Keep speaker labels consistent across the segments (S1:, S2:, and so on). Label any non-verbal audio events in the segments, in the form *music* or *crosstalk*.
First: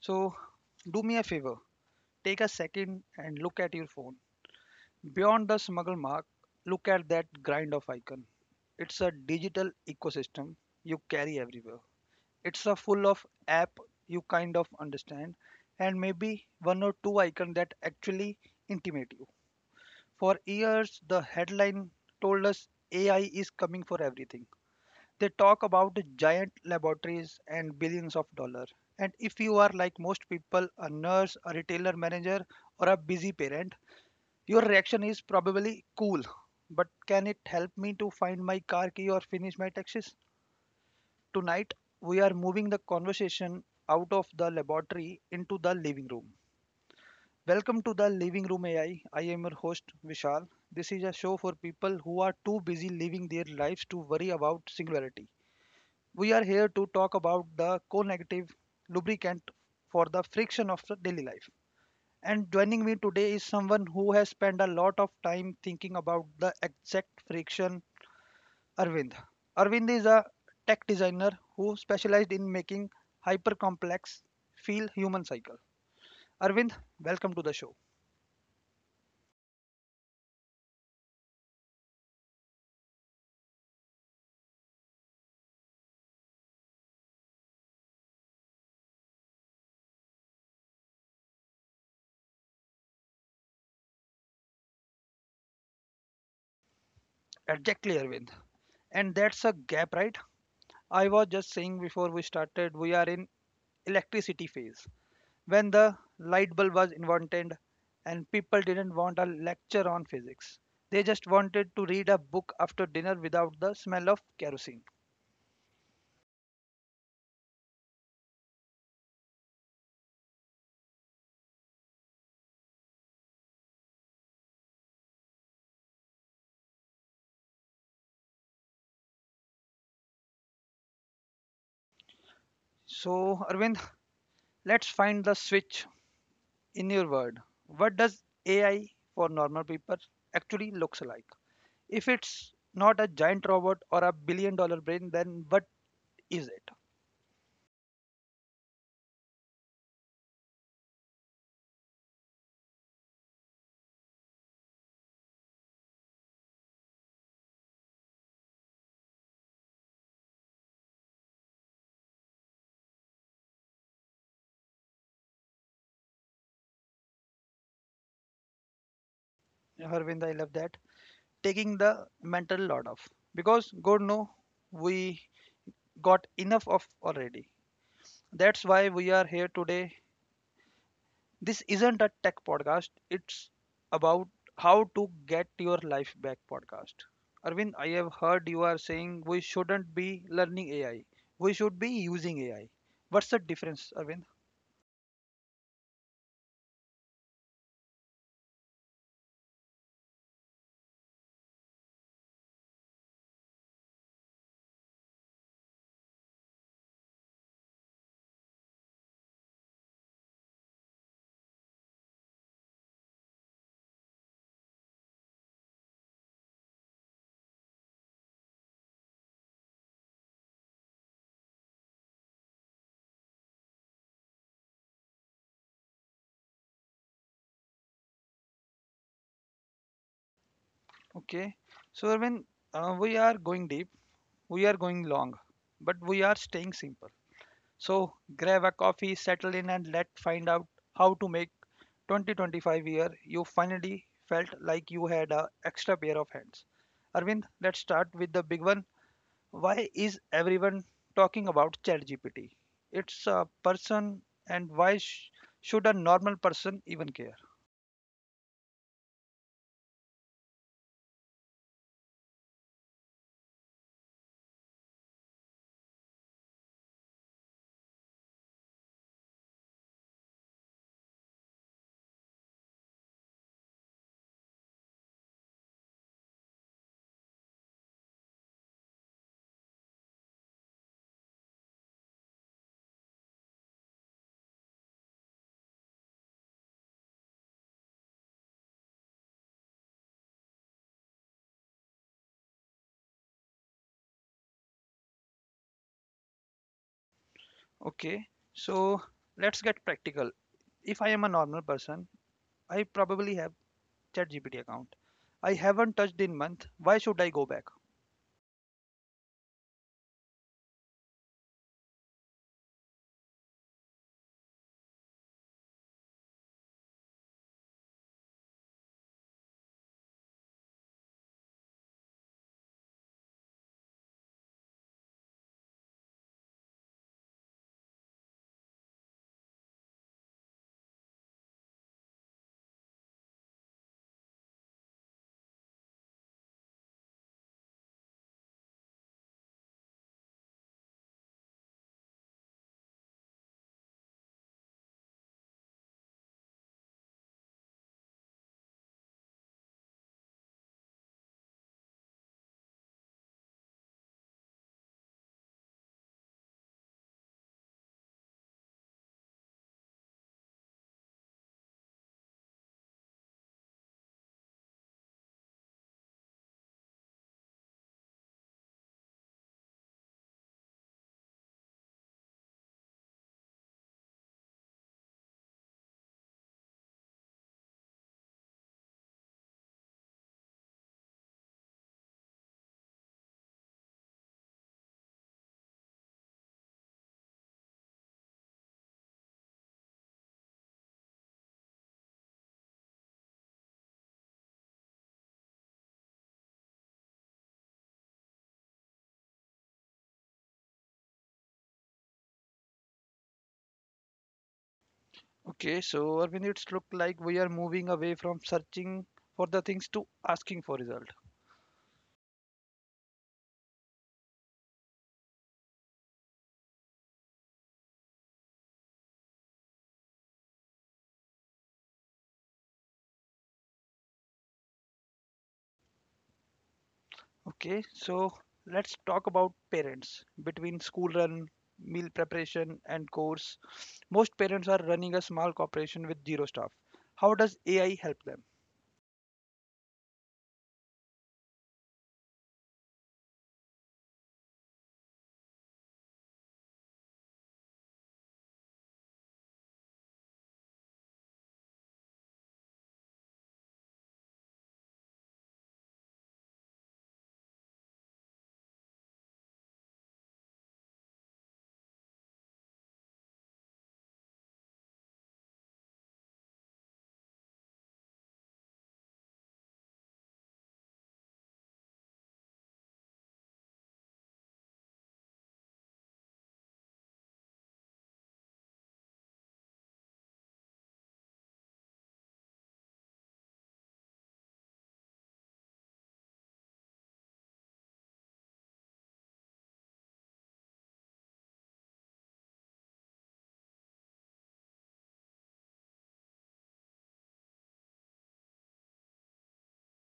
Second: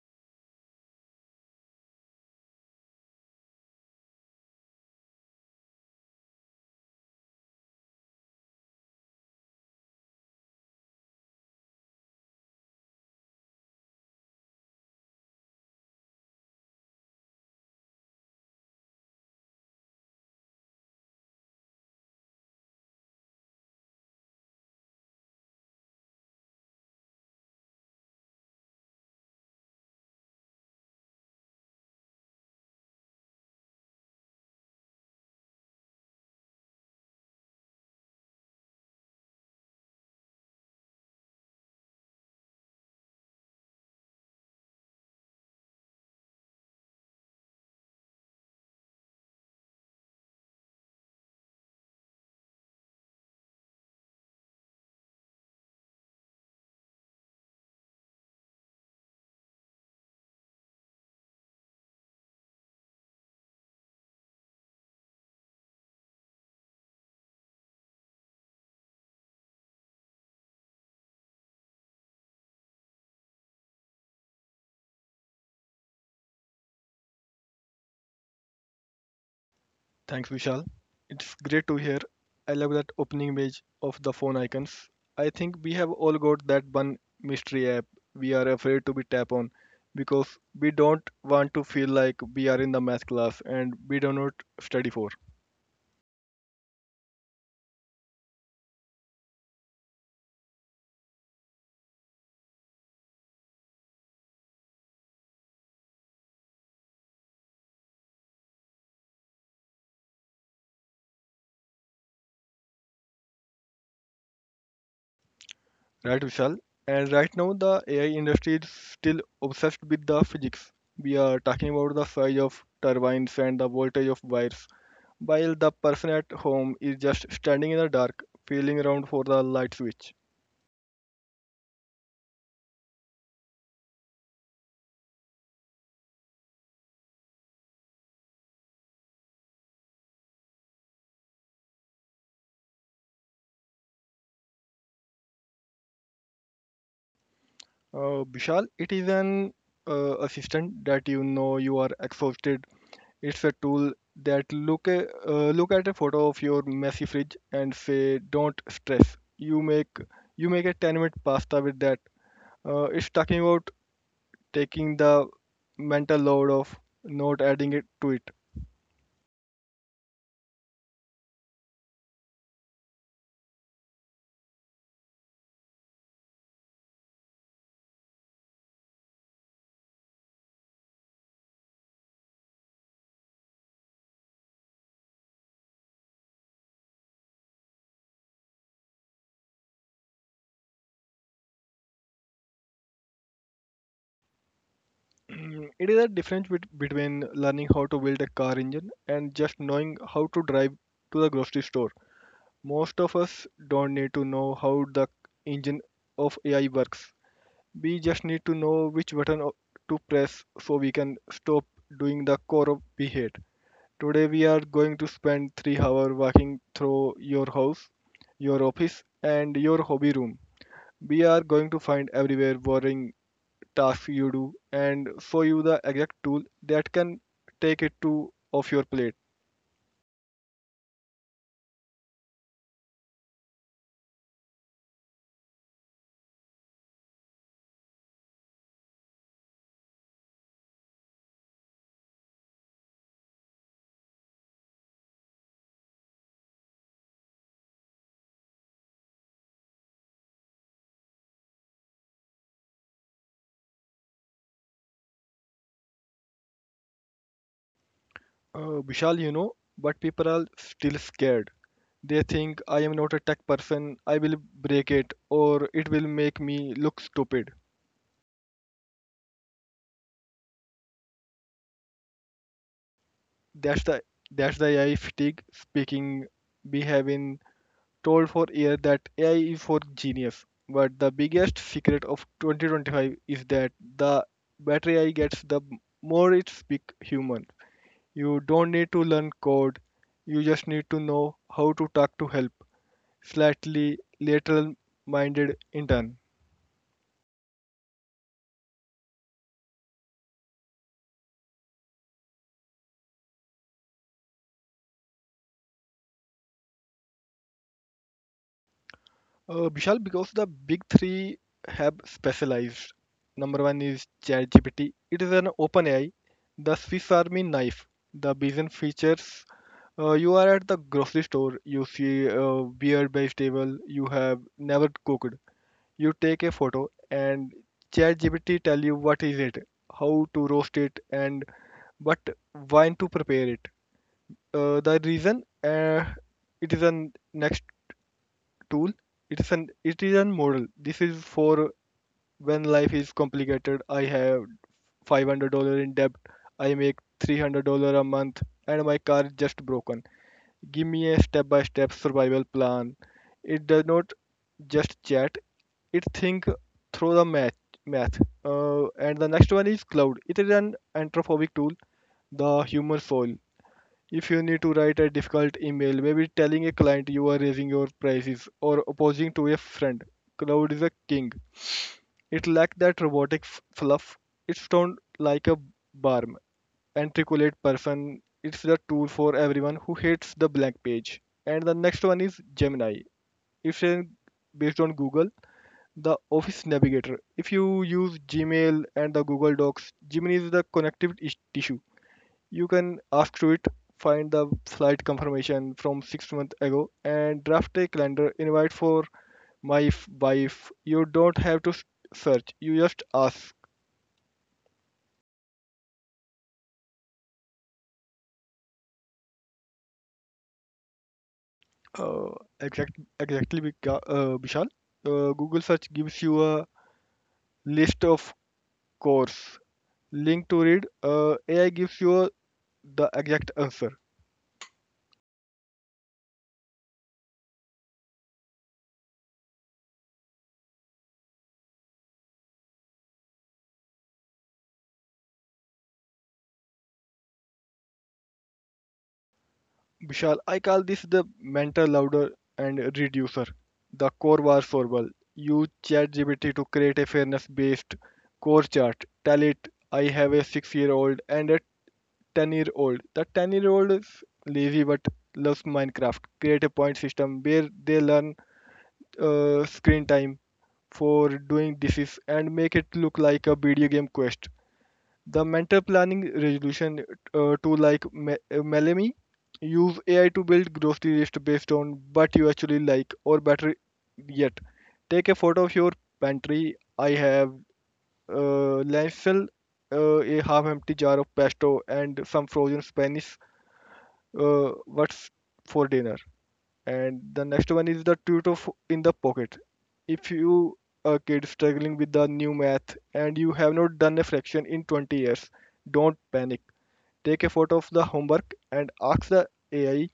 S1: So, do me a favor, take a second and look at your phone. Beyond the smuggle mark, look at that grind of icon. It's a digital ecosystem you carry everywhere. It's a full of app you kind of understand and maybe one or two icon that actually intimate you. For years the headline told us AI is coming for everything. They talk about giant laboratories and billions of dollars. And if you are like most people, a nurse, a retailer manager, or a busy parent, your reaction is probably cool. But can it help me to find my car key or finish my taxes? Tonight, we are moving the conversation out of the laboratory into the living room. Welcome to the Living Room AI. I am your host Vishal. This is a show for people who are too busy living their lives to worry about singularity. We are here to talk about the co negative lubricant for the friction of the daily life. And joining me today is someone who has spent a lot of time thinking about the exact friction, Arvind. Arvind is a tech designer who specialized in making hyper complex feel human cycle. Arvind, welcome to the show.
S2: Thanks, Vishal. It's great to hear. I love that opening image of the phone icons. I think we have all got that one mystery app we are afraid to be tap on because we don't want to feel like we are in the math class and we do not study for.
S1: Exactly, Arvind. And that's a gap, right? I was just saying before we started, we are in electricity phase. When the light bulb was invented and people didn't want a lecture on physics. They just wanted to read a book after dinner without the smell of kerosene.
S2: Right, Vishal? And right now, the AI industry is still obsessed with the physics. We are talking about the size of turbines and the voltage of wires, while the person at home is just standing in the dark, feeling around for the light switch.
S1: So, Arvind, let's find the switch in your word. What does AI for normal people actually looks like? If it's not a giant robot or a $1 billion brain, then what is it?
S2: Vishal, it is an assistant that you know you are exhausted. It's a tool that look at a photo of your messy fridge and say, "Don't stress." You make a 10-minute pasta with that. It's talking about taking the mental load of not adding it to it.
S1: Yeah. Arvind, I love that. Taking the mental load off. Because God knows we got enough of already. That's why we are here today. This isn't a tech podcast, it's about how to get your life back podcast. Arvind, I have heard you are saying we shouldn't be learning AI, we should be using AI. What's the difference, Arvind?
S2: *clears throat* It is a difference between learning how to build a car engine and just knowing how to drive to the grocery store. Most of us don't need to know how the engine of AI works. We just need to know which to press so we can stop doing the core of we hate. Today we are going to spend 3 hours walking through your house, your office and your hobby room. We are going to find everywhere boring tasks you do and show you the exact tool that can take it to off your plate.
S1: Okay, so Arvind, we are going deep, we are going long, but we are staying simple. So grab a coffee, settle in, and let's find out how to make 2025 year you finally felt like you had a extra pair of hands. Arvind, let's start with the big one. Why is everyone talking about ChatGPT? It's a person, and why should a normal person even care?
S2: Vishal, you know, but people are still scared. They think I am not a tech person, I will break it or it will make me look stupid. That's the that's the AI fatigue speaking. We have been told for years that AI is for genius. But the biggest secret of 2025 is that the better AI gets, the more it speaks human. You don't need to learn code. You just need to know how to talk to help. Slightly lateral minded intern.
S1: Okay, so let's get practical. If I am a normal person, I probably have ChatGPT account. I haven't touched in month. Why should I go back?
S2: Vishal, because the big three have specialized. Number one is ChatGPT. It is an open AI, the Swiss Army knife. The vision features. You are at the grocery store. You see a weird vegetable you have never cooked. You take a photo, and ChatGPT tell you what is it, how to roast it, and what wine to prepare it. The reason It is a next tool. It is an model. This is for when life is complicated. I have $500 in debt. I make $300 a month, and my car is just broken. Give me a step by step survival plan. It does not just chat. It think through the math. And the next one is cloud. It is an anthropomorphic tool, the human soul. If you need to write a difficult email, maybe telling a client you are raising your prices or opposing to a friend, Cloud is a king. It lacked that fluff. It sounds like a barm, articulate person. It's the tool for everyone who hates the blank page. And the next one is Gemini. It's a, based on Google, the Office Navigator. If you use Gmail and the Google Docs, Gemini is the tissue. You can ask to it find the flight confirmation from 6 months ago and draft a calendar invite for my if by if You don't have to search, you just ask.
S1: Okay, so Arvind, it's look like we are moving away from searching for the things to asking for result.
S2: uh, exact, Vishal. Google search gives you a list of course link to read. AI gives you the exact answer.
S1: Okay, so let's talk about parents. Between school run, meal preparation, and course, most parents are running a small corporation with zero staff. How does AI help them?
S2: Vishal, I call this the mental loader and reducer, the core was formal. Use ChatGPT to create a fairness based core chart. Tell it I have a 6 year old and a 10 year old. The 10 year old is lazy but loves Minecraft. Create a point system where they learn screen time for doing and make it look like a video game quest. The mental planning resolution, Melemy. Use AI to build grocery list based on what you actually like, or better yet, take a photo of your pantry. I have lentil, a half empty jar of pesto and some frozen Spanish. What's for dinner? And the next one is the in the pocket. If you are a kid struggling with the new math and you have not done a fraction in 20 years, don't panic. Take a photo of the homework and ask the AI,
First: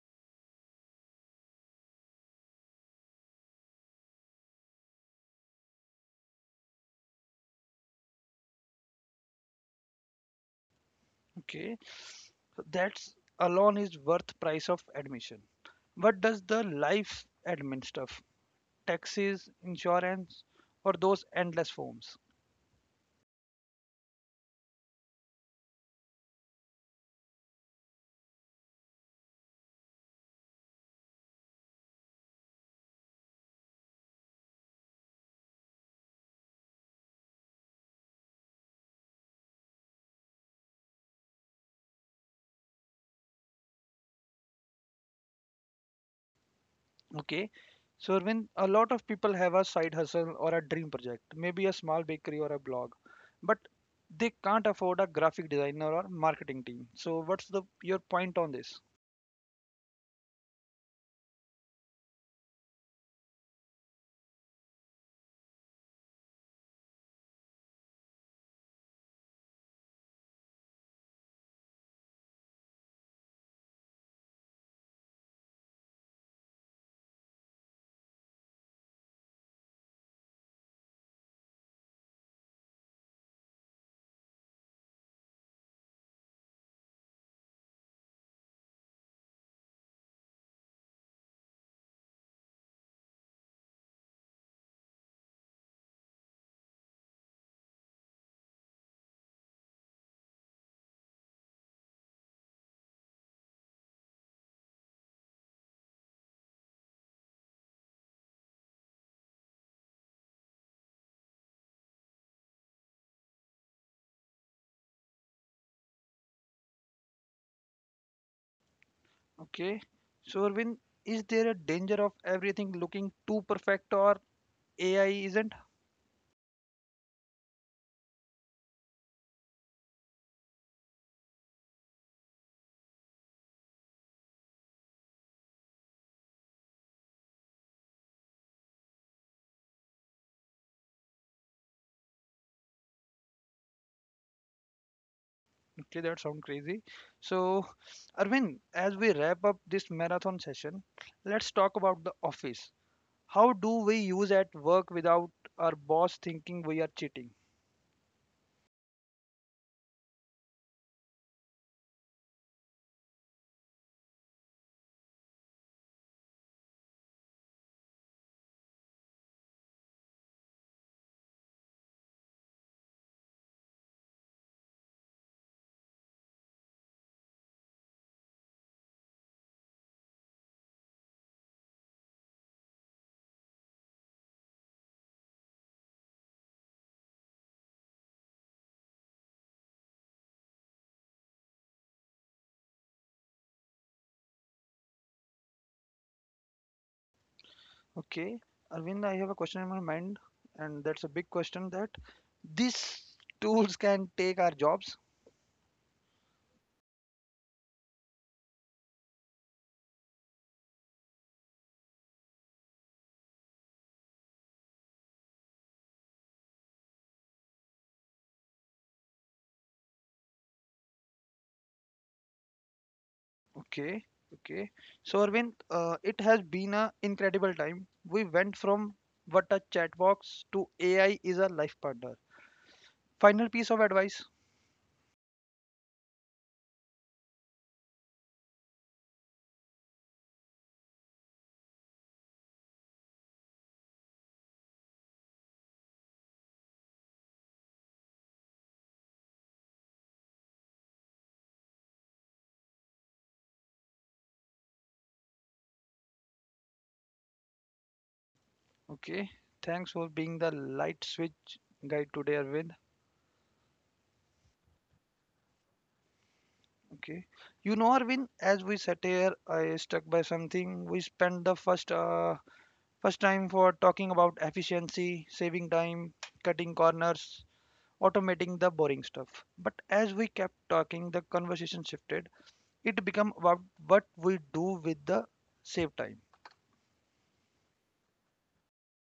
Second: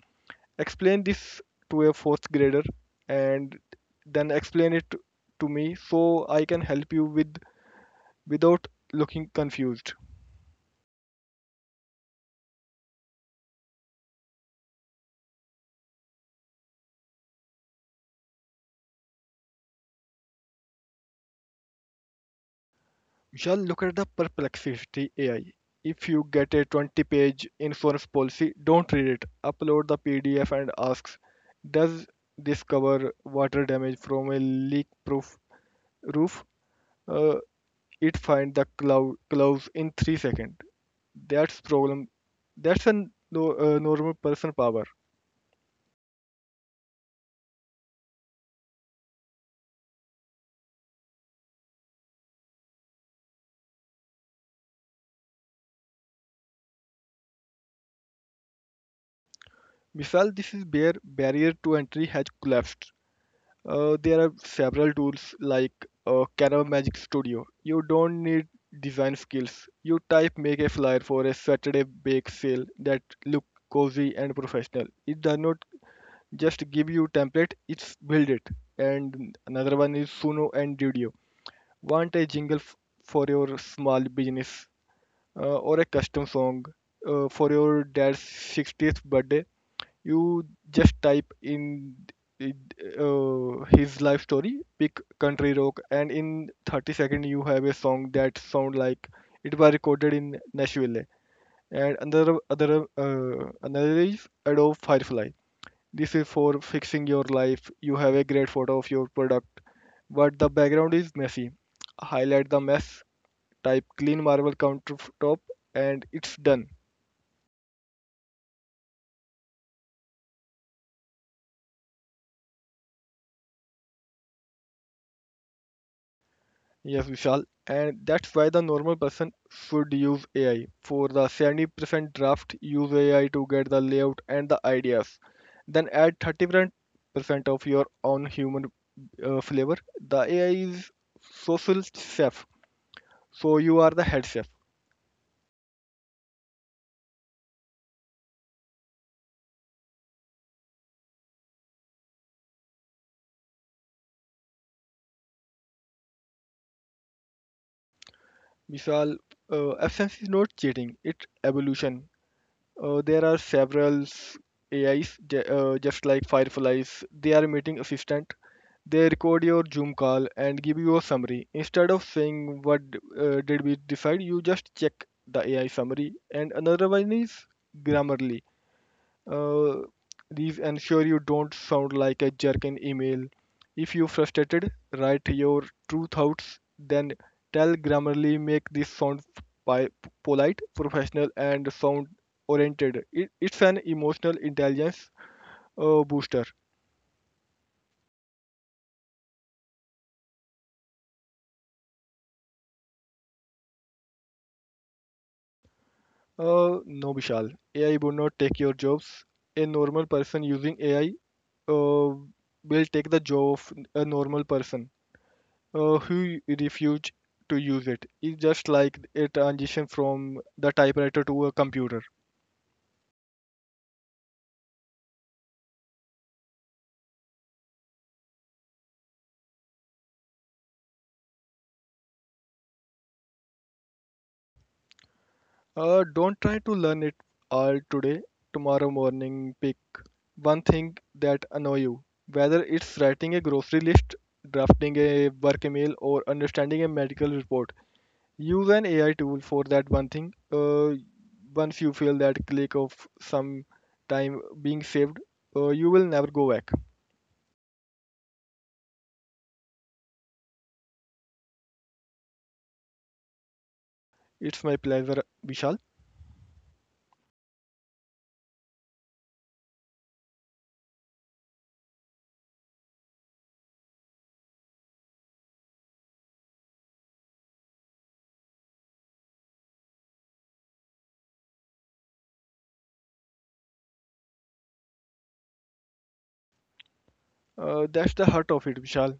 S2: explain this to a fourth grader, and then explain it to me so I can help you with, without looking confused.
S1: Okay, so that's alone is worth price of admission. What does the life admin stuff, taxes, insurance, or those endless forms?
S2: Yeah, look at the perplexity AI. If you get a 20-page insurance policy, don't read it. Upload the PDF and asks, does this cover water damage from a leak proof roof? Uh, it finds the clause in 3 seconds. that's problem that's a no, normal person power.
S1: Okay. So when a lot of people have a side hustle or a dream project, maybe a small bakery or a blog, but they can't afford a graphic designer or marketing team. So what's the your point on this?
S2: Misal, this is where barrier to entry has collapsed. There are several tools like Canva Magic Studio. You don't need design skills. You type make a flyer for a Saturday bake sale that look cozy and professional. It does not just give you template, it's build it. And another one is Suno and Dudio. Want a for your small business, or a custom song for your dad's 60th birthday? You just type in it, his life story, pick country rock, and in 30 seconds you have a song that sound like it was recorded in Nashville. And another is Adobe Firefly. This is for fixing your life. You have a great photo of your product but the background is messy. Highlight the mess, type clean marble countertop, and it's done.
S1: Okay. So Arvind, is there a danger of everything looking too perfect or AI isn't?
S2: Yes, Vishal. And that's why the normal person should use AI. For the 70% draft, use AI to get the layout and the ideas. Then add 30% of your own human flavor. The AI is social chef, so you are the head chef.
S1: Okay, that sounds crazy. So Arvind, as we wrap up this marathon session, let's talk about the office. How do we use at work without our boss thinking we are cheating?
S2: Vishal, absence is not cheating, it's evolution. There are several AIs, just like Fireflies. They are meeting assistant. They record your Zoom call and give you a summary. Instead of saying what did we decide, you just check the AI summary. And another one is Grammarly. Uh, these ensure you don't sound like a jerk in email. If you're frustrated, write your true thoughts, then tell Grammarly make this sound pi- polite, professional, and sound oriented. It's an emotional intelligence booster.
S1: Okay, Arvind, I have a question in my mind, and that's a big question that these tools can take our jobs.
S2: No, Vishal. AI would not take your jobs. A normal person using AI uh, will take the job of a normal person who refused to use it. It's just like a transition from the typewriter to a computer.
S1: Okay, okay. So, Arvind, it has been an incredible time. We went from what a chat box to AI is a life partner. Final piece of advice.
S2: Don't try to learn it all today. Tomorrow morning, pick one thing that annoy you. Whether it's writing a grocery list, drafting a work email, or understanding a medical report, use an AI tool for that one thing. Once you feel that click of some time being saved, you will never go back.
S1: Okay, thanks for being the light switch guide today, Arvind.
S2: It's my pleasure, Vishal.
S1: Okay, you know, Arvind, as we sat here, I stuck by something. We spent the first time for talking about efficiency, saving time, cutting corners, automating the boring stuff. But as we kept talking, the conversation shifted. It became about what we do with the save time.
S2: That's the heart of it, Vishal.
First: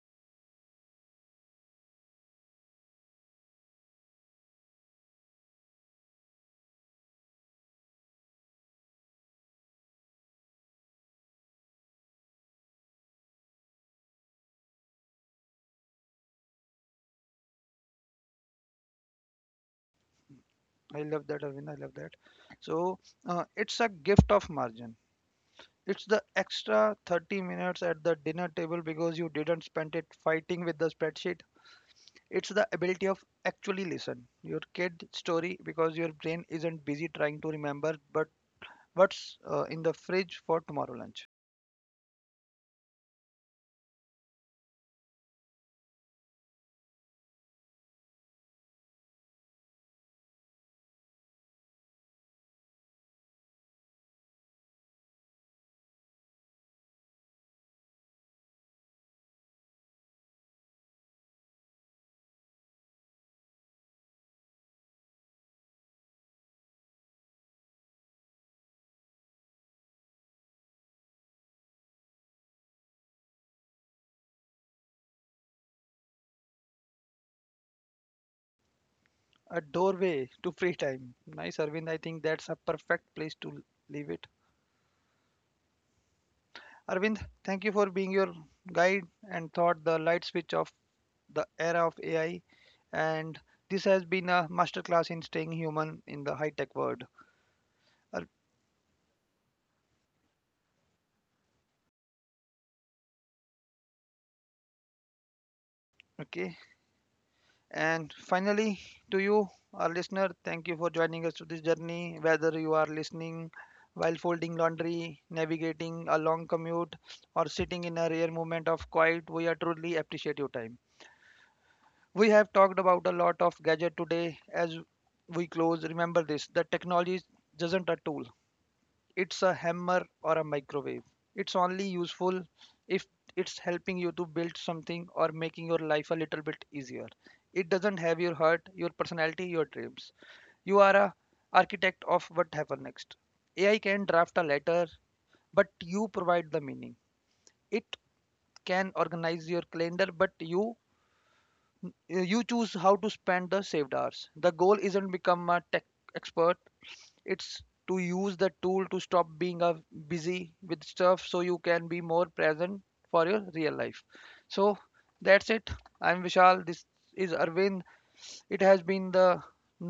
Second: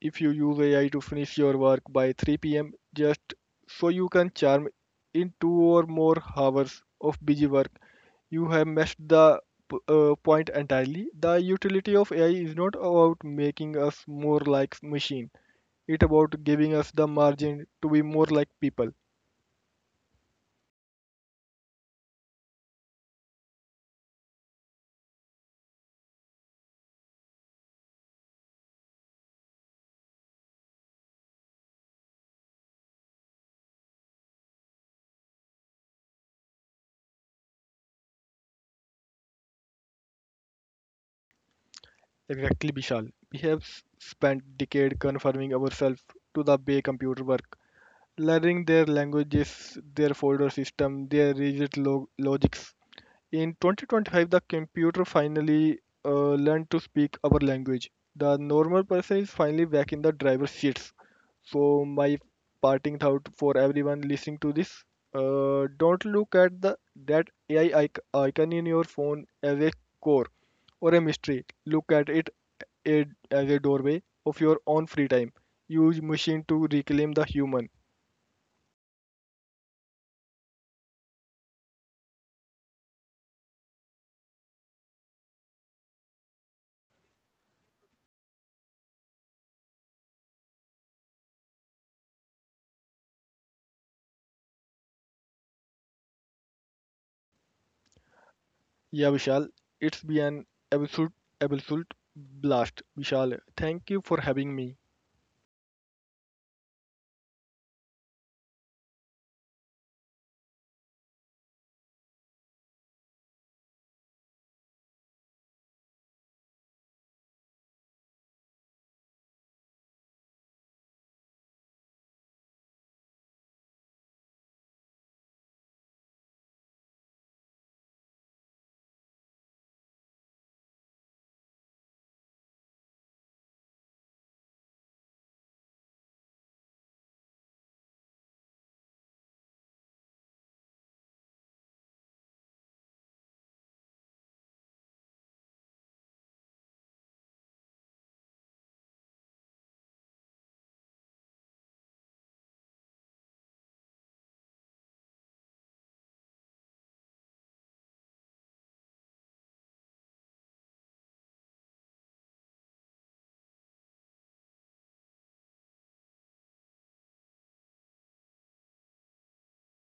S2: If you use AI to finish your work by 3 p.m., just so you can charm in two or more hours of busy work, you have missed the point entirely. The utility of AI is not about making us more like machines. It about giving us the margin to be more like people.
S1: I love that, Arvind. I love that. So it's a gift of margin. It's the extra 30 minutes at the dinner table because you didn't spend it fighting with the spreadsheet. It's the ability of actually listen your kid story because your brain isn't busy trying to remember but what's in the fridge for tomorrow lunch?
S2: Exactly, Vishal. We have spent decades conforming ourselves to the way computer work, learning their languages, their folder system, their logics. In 2025, the computer finally learned to speak our language. The normal person is finally back in the driver's seat. So my parting thought for everyone listening to this: don't look at the that AI icon in your phone as a core or a mystery. Look at a, as a doorway of your own free time. Use machine to reclaim the human.
S1: A doorway to free time. Nice, Arvind. I think that's a perfect place to leave it. Arvind, thank you for being your guide and thought the light switch of the era of AI. And this has been a masterclass in staying human in the high tech world.
S2: Yeah, Vishal, it's been an absolute absolute blast. Vishal, thank you for having me.
S1: Okay, and finally, to you, our listener, thank you for joining us to this journey. Whether you are listening while folding laundry, navigating a long commute, or sitting in a rare moment of quiet, we are truly appreciate your time. We have talked about a lot of gadget today. As we close, remember this: the technology isn't a tool; it's a hammer or a microwave. It's only useful if it's helping you to build something or making your life a little bit easier. It doesn't have your heart, your personality, your dreams. You are a architect of what happens next. AI can draft a letter, but you provide the meaning. It can organize your calendar, but you choose how to spend the saved hours. The goal isn't become a tech expert, it's to use the tool to stop being busy with stuff so you can be more present for your real life. So that's it. I'm Vishal, this is Arvind. It has been the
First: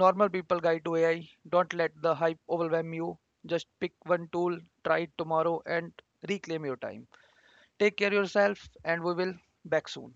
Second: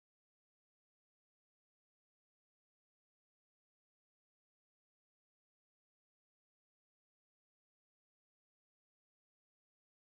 S1: normal people guide to AI. Don't let the hype overwhelm you, just pick one tool, try it tomorrow and reclaim your time. Take care of yourself and we will back soon.